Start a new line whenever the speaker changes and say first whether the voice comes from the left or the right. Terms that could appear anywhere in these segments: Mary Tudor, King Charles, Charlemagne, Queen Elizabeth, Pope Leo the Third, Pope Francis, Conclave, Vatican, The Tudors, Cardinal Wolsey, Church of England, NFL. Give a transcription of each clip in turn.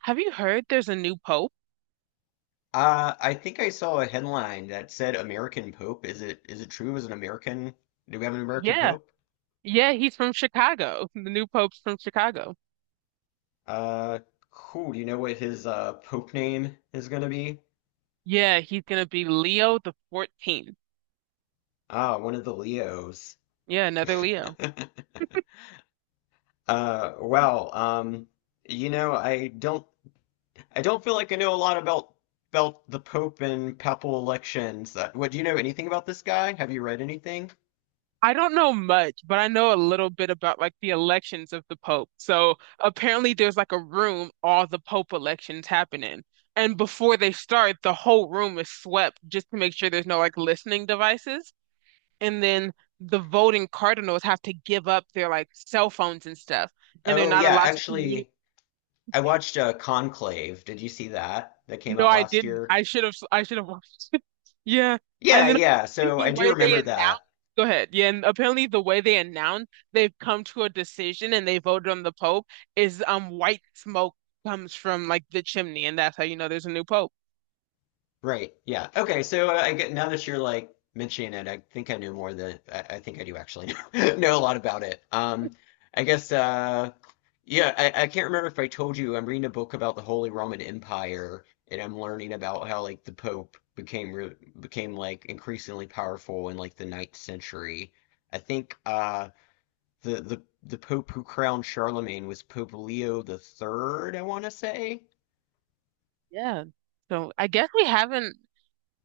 right: Have you heard there's a new pope?
left: I think I saw a headline that said American Pope. Is it true? Is an American? Do we have an American
right: Yeah.
left: Pope?
right: Yeah, he's from Chicago. The new pope's from Chicago.
left: Uh, cool. Do you know what his Pope name is gonna be?
right: Yeah, he's gonna be Leo the 14th.
left: Ah, one of the Leos.
right: Yeah, another Leo.
left: Uh, well, um, you know, I don't I don't feel like I know a lot about the Pope and papal elections. What do you know anything about this guy? Have you read anything?
right: I don't know much, but I know a little bit about like the elections of the pope. So apparently there's like a room all the pope elections happen in. And before they start, the whole room is swept just to make sure there's no like listening devices. And then the voting cardinals have to give up their like cell phones and stuff, and they're
left: Oh
right: not
left: yeah,
right: allowed to communicate.
left: actually, I watched Conclave. Did you see that? That came
right: No,
left: out
right: I
left: last
right: didn't.
left: year.
right: I should have. I should have watched it. Yeah,
left: Yeah,
right: and then
left: yeah.
right: apparently
left: So
right: the
left: I do
right: way they
left: remember that.
right: announced. Go ahead. Yeah, and apparently the way they announced they've come to a decision and they voted on the Pope is white smoke comes from like the chimney, and that's how you know there's a new Pope.
left: Right. Yeah. Okay. So I get now that you're like mentioning it, I think I know more than I think I do actually know, know a lot about it. I guess. Uh, yeah. I can't remember if I told you I'm reading a book about the Holy Roman Empire, and I'm learning about how like the Pope became like increasingly powerful in like the ninth century. I think The Pope who crowned Charlemagne was Pope Leo the Third, I want to say.
right: Yeah. So I guess we haven't.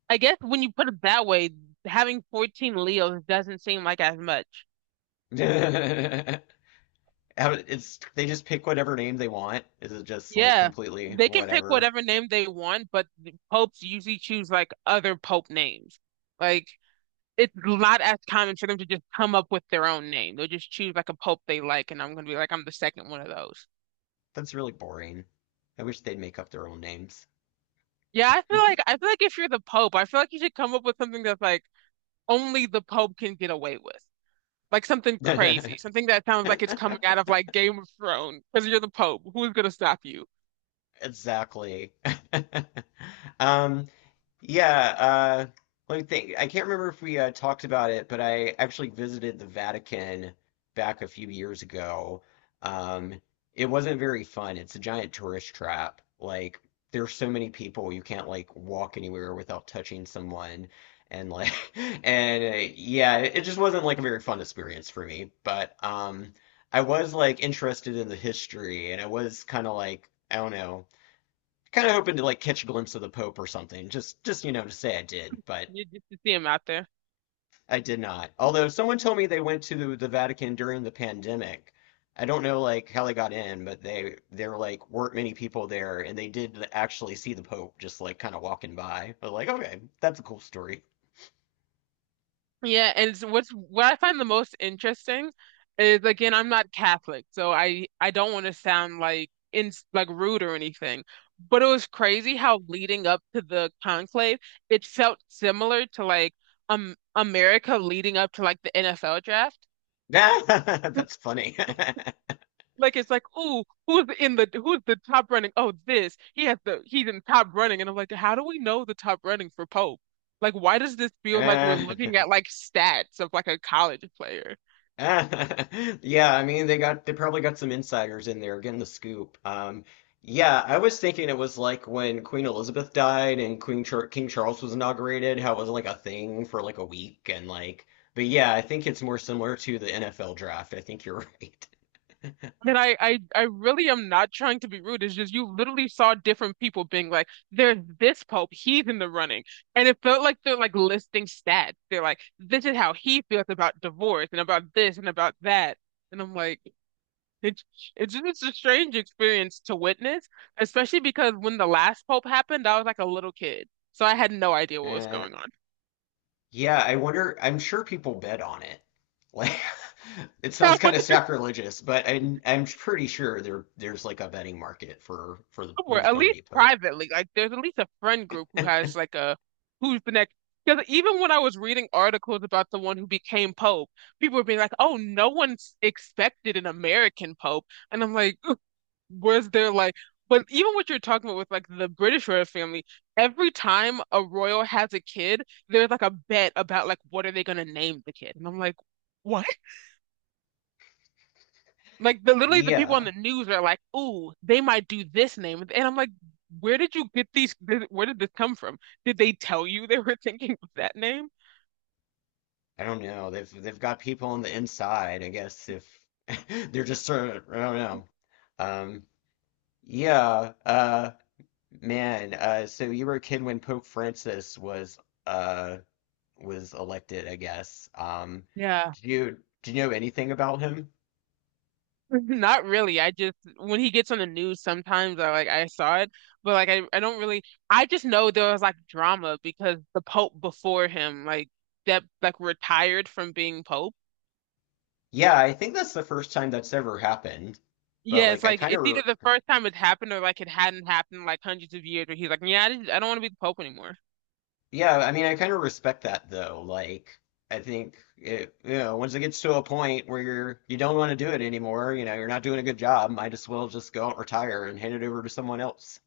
right: I guess when you put it that way, having 14 Leos doesn't seem like as much.
left: It's they just pick whatever name they want. Is it just like
right: Yeah,
left: completely
right: they can pick
left: whatever?
right: whatever name they want, but the popes usually choose like other pope names. Like, it's not as common for them to just come up with their own name. They'll just choose like a pope they like, and I'm gonna be like, I'm the second one of those.
left: That's really boring. I wish they'd make up their own names.
right: Yeah, I feel like if you're the pope, I feel like you should come up with something that's like only the pope can get away with, like something crazy, something that sounds like it's coming out of like Game of Thrones, because you're the pope. Who's gonna stop you?
left: Exactly. Um, yeah, uh, let me think. I can't remember if we talked about it, but I actually visited the Vatican back a few years ago. Um, it wasn't very fun. It's a giant tourist trap. Like, there's so many people, you can't like walk anywhere without touching someone. And like, and yeah, it just wasn't like a very fun experience for me. But I was like interested in the history, and I was kind of like, I don't know kind of hoping to like catch a glimpse of the Pope or something, just you know to say I did, but
right: You just to see him out there.
left: I did not. Although someone told me they went to the Vatican during the pandemic. I don't know like how they got in, but they there like weren't many people there, and they did actually see the Pope just like kind of walking by. But like, okay, that's a cool story.
right: Yeah, and it's what I find the most interesting is, again, I'm not Catholic, so I don't want to sound like in like rude or anything, but it was crazy how leading up to the conclave, it felt similar to like America leading up to like the NFL draft.
left: That's funny.
right: Like it's like, ooh, who's in the who's the top running? Oh, this he has the he's in top running, and I'm like, how do we know the top running for Pope? Like, why does this feel like we're
left: Eh.
right: looking at like stats of like a college player?
left: Yeah, I mean they probably got some insiders in there getting the scoop. Yeah, I was thinking it was like when Queen Elizabeth died and Queen Char King Charles was inaugurated, how it was like a thing for like a week and like, but yeah, I think it's more similar to the NFL draft. I think you're right.
right: And I really am not trying to be rude. It's just you literally saw different people being like, "There's this pope, he's in the running," and it felt like they're like listing stats. They're like, "This is how he feels about divorce and about this and about that," and I'm like, "It's it's just it's a strange experience to witness, especially because when the last pope happened, I was like a little kid, so I had no idea what was
left: Uh,
right: going
left: yeah, I wonder. I'm sure people bet on it. Like, it
right: on."
left: sounds kind of sacrilegious, but I'm pretty sure there's like a betting market for
right: Somewhere,
left: who's
right: at
left: going to
right: least
left: be Pope.
right: privately. Like there's at least a friend group who has like a who's the next. Because even when I was reading articles about the one who became Pope, people were being like, "Oh, no one's expected an American Pope," and I'm like, "Was there like?" But even what you're talking about with like the British royal family, every time a royal has a kid, there's like a bet about like what are they gonna name the kid, and I'm like, "What?" Like the literally the people on
left: Yeah.
right: the news are like, "Ooh, they might do this name," and I'm like, "Where did you get these? Where did this come from? Did they tell you they were thinking of that name?"
left: I don't know. They've got people on the inside, I guess, if they're just sort of, I don't know. Um, yeah, uh, so you were a kid when Pope Francis uh was elected, I guess.
right: Yeah.
left: Did you know anything about him?
right: Not really. I just when he gets on the news sometimes I like I saw it, but like I don't really I just know there was like drama because the Pope before him like that like retired from being Pope.
left: Yeah, I think that's the first time that's ever happened. But
right: Yeah, it's
left: like I
right: like
left: kind
right: it's either
left: of.
right: the first time it happened or like it hadn't happened like hundreds of years where he's like, yeah, I just, I don't want to be the Pope anymore.
left: Yeah, I mean, I kind of respect that though. Like, I think it, you know, once it gets to a point where you're you don't want to do it anymore, you know, you're not doing a good job, might as well just go out and retire and hand it over to someone else.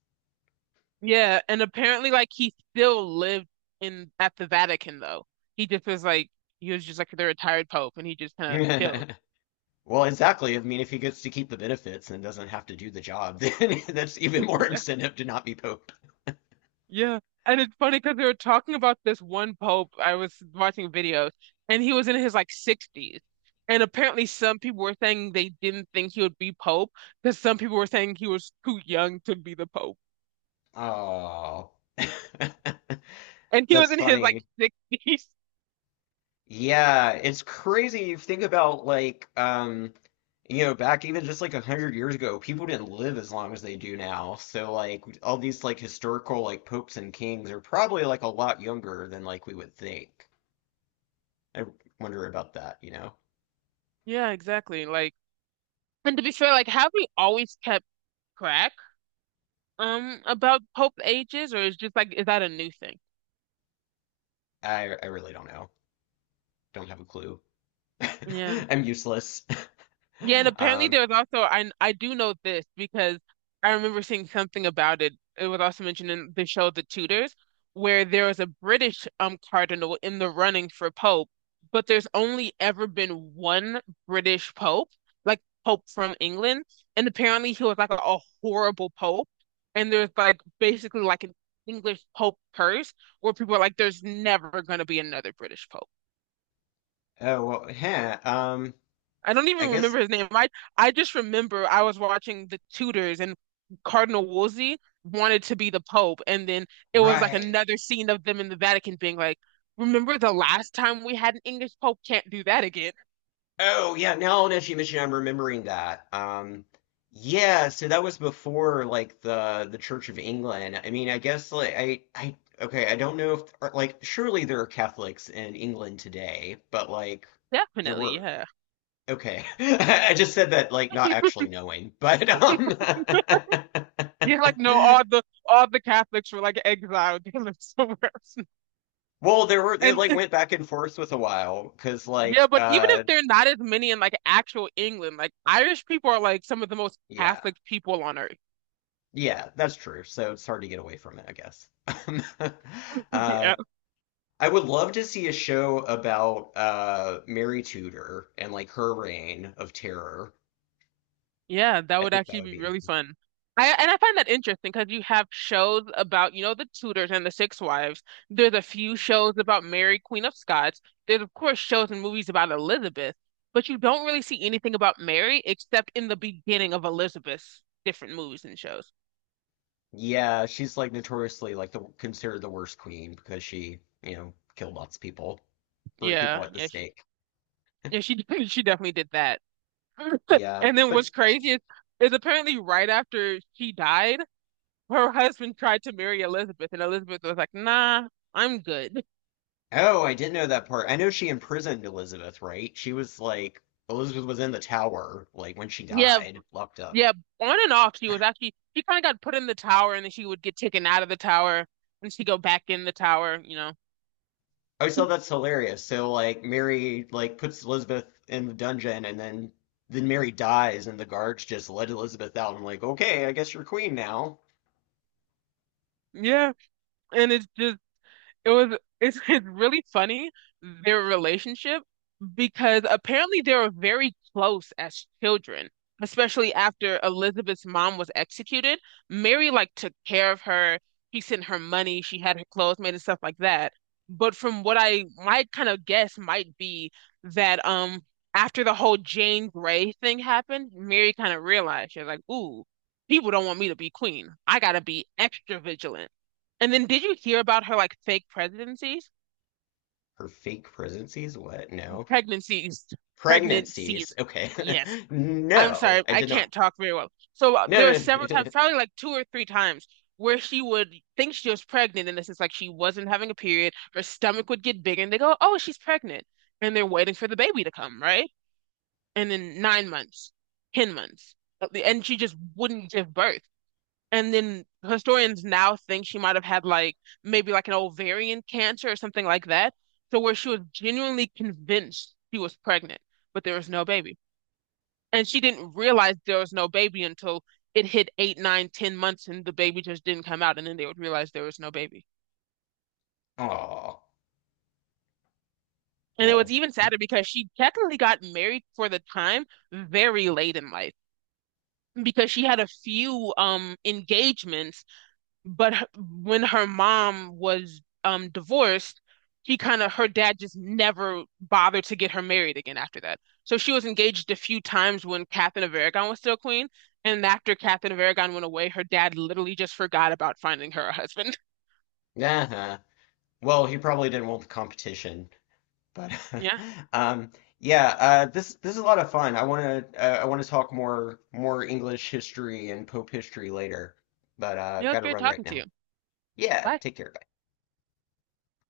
right: Yeah, and apparently like he still lived in at the Vatican though. He just was like he was just like the retired pope and he just kind of chilled.
left: Well, exactly. I mean, if he gets to keep the benefits and doesn't have to do the job, then that's even more
right: Yeah.
left: incentive to not be Pope.
right: Yeah. And it's funny because they were talking about this one pope. I was watching videos and he was in his like 60s. And apparently some people were saying they didn't think he would be pope because some people were saying he was too young to be the pope.
left: Oh,
right: And he was
left: that's
right: in his like
left: funny.
right: 60s.
left: Yeah, it's crazy. You think about like you know, back even just like a hundred years ago, people didn't live as long as they do now. So like all these like historical like popes and kings are probably like a lot younger than like we would think. I wonder about that, you know.
right: Yeah, exactly. Like and to be fair, like have we always kept track? About Pope ages, or is just like is that a new thing?
left: I really don't know. Don't have a clue.
right: Yeah,
left: I'm useless.
right: yeah, and apparently
left: Um
right: there was also I do know this because I remember seeing something about it. It was also mentioned in the show The Tudors, where there was a British cardinal in the running for Pope, but there's only ever been one British Pope, like Pope from England, and apparently he was like a horrible Pope, and there's like basically like an English Pope curse where people are like, there's never going to be another British Pope.
left: oh well, heh,
right: I don't
left: I
right: even
left: guess.
right: remember his name. I just remember I was watching the Tudors and Cardinal Wolsey wanted to be the Pope, and then it was like
left: Right.
right: another scene of them in the Vatican being like, "Remember the last time we had an English Pope? Can't do that again."
left: Oh yeah, now that you mention, it, I'm remembering that. Yeah, so that was before like the Church of England. I mean, I guess like I okay, I don't know if or, like surely there are Catholics in England today, but like there
right: Definitely,
left: were
right: yeah.
left: okay. I just said that like not actually knowing, but
right: Yeah, like no, all the Catholics were like exiled. They lived somewhere else.
left: well, there were they
right: And
left: like
right: it's-
left: went back and forth with a while because
right: yeah,
left: like
right: but even if they're not as many in like actual England, like Irish people are like some of the most
left: yeah.
right: Catholic people on earth.
left: Yeah, that's true. So it's hard to get away from it, I guess. Uh, I would love to see a show about Mary Tudor and like her reign of terror.
right: Yeah, that
left: I
right: would
left: think that
right: actually
left: would
right: be
left: be.
right: really fun. I and I find that interesting because you have shows about, you know, the Tudors and the Six Wives. There's a few shows about Mary, Queen of Scots. There's of course shows and movies about Elizabeth, but you don't really see anything about Mary except in the beginning of Elizabeth's different movies and shows.
left: Yeah, she's like notoriously like the considered the worst queen because she, you know, killed lots of people, burned people
right: Yeah,
left: at the stake.
right: yeah, she she definitely did that.
left: Yeah,
right: And then what's
left: but
right: crazy is apparently right after she died, her husband tried to marry Elizabeth, and Elizabeth was like, "Nah, I'm good."
left: oh, I didn't know that part. I know she imprisoned Elizabeth, right? She was like Elizabeth was in the tower like when she
right: Yeah.
left: died, locked up.
right: Yeah, on and off she was actually she kind of got put in the tower and then she would get taken out of the tower and she go back in the tower, you know.
left: I always thought that's hilarious. So like Mary like puts Elizabeth in the dungeon and then Mary dies and the guards just let Elizabeth out. I'm like, okay, I guess you're queen now.
right: Yeah, and it's just it was it's, it's really funny their relationship because apparently they were very close as children, especially after Elizabeth's mom was executed. Mary like took care of her. He sent her money. She had her clothes made and stuff like that. But from what I might kind of guess might be that after the whole Jane Grey thing happened, Mary kind of realized she was like, "Ooh, people don't want me to be queen. I gotta be extra vigilant." And then did you hear about her like fake presidencies?
left: Her fake pregnancies? What? No.
right: Pregnancies.
left: Pregnancies.
right: Pregnancies.
left: Okay.
right: Yes. I'm sorry,
left: No, I
right: I
left: did not.
right: can't talk very well. So
left: No.
right: there were several times,
left: No.
right: probably like two or three times, where she would think she was pregnant, and this is like she wasn't having a period. Her stomach would get bigger, and they go, "Oh, she's pregnant," and they're waiting for the baby to come, right? And then 9 months, 10 months, and she just wouldn't give birth. And then historians now think she might have had like maybe like an ovarian cancer or something like that. So where she was genuinely convinced she was pregnant, but there was no baby. And she didn't realize there was no baby until it hit eight, nine, 10 months and the baby just didn't come out. And then they would realize there was no baby.
left: Oh,
right: And it was
left: well.
right: even sadder because she technically got married for the time very late in life because she had a few engagements. But when her mom was divorced, he kind of her dad just never bothered to get her married again after that. So she was engaged a few times when Catherine of Aragon was still queen, and after Catherine of Aragon went away, her dad literally just forgot about finding her a husband.
left: Uh-huh. Well, he probably didn't want the competition. But
right: Yeah,
left: um, yeah, this is a lot of fun. I want to talk more English history and Pope history later, but
right: yeah, it was
left: got to
right: great
left: run right
right: talking to
left: now.
right: you.
left: Yeah,
right: Bye.
left: take care.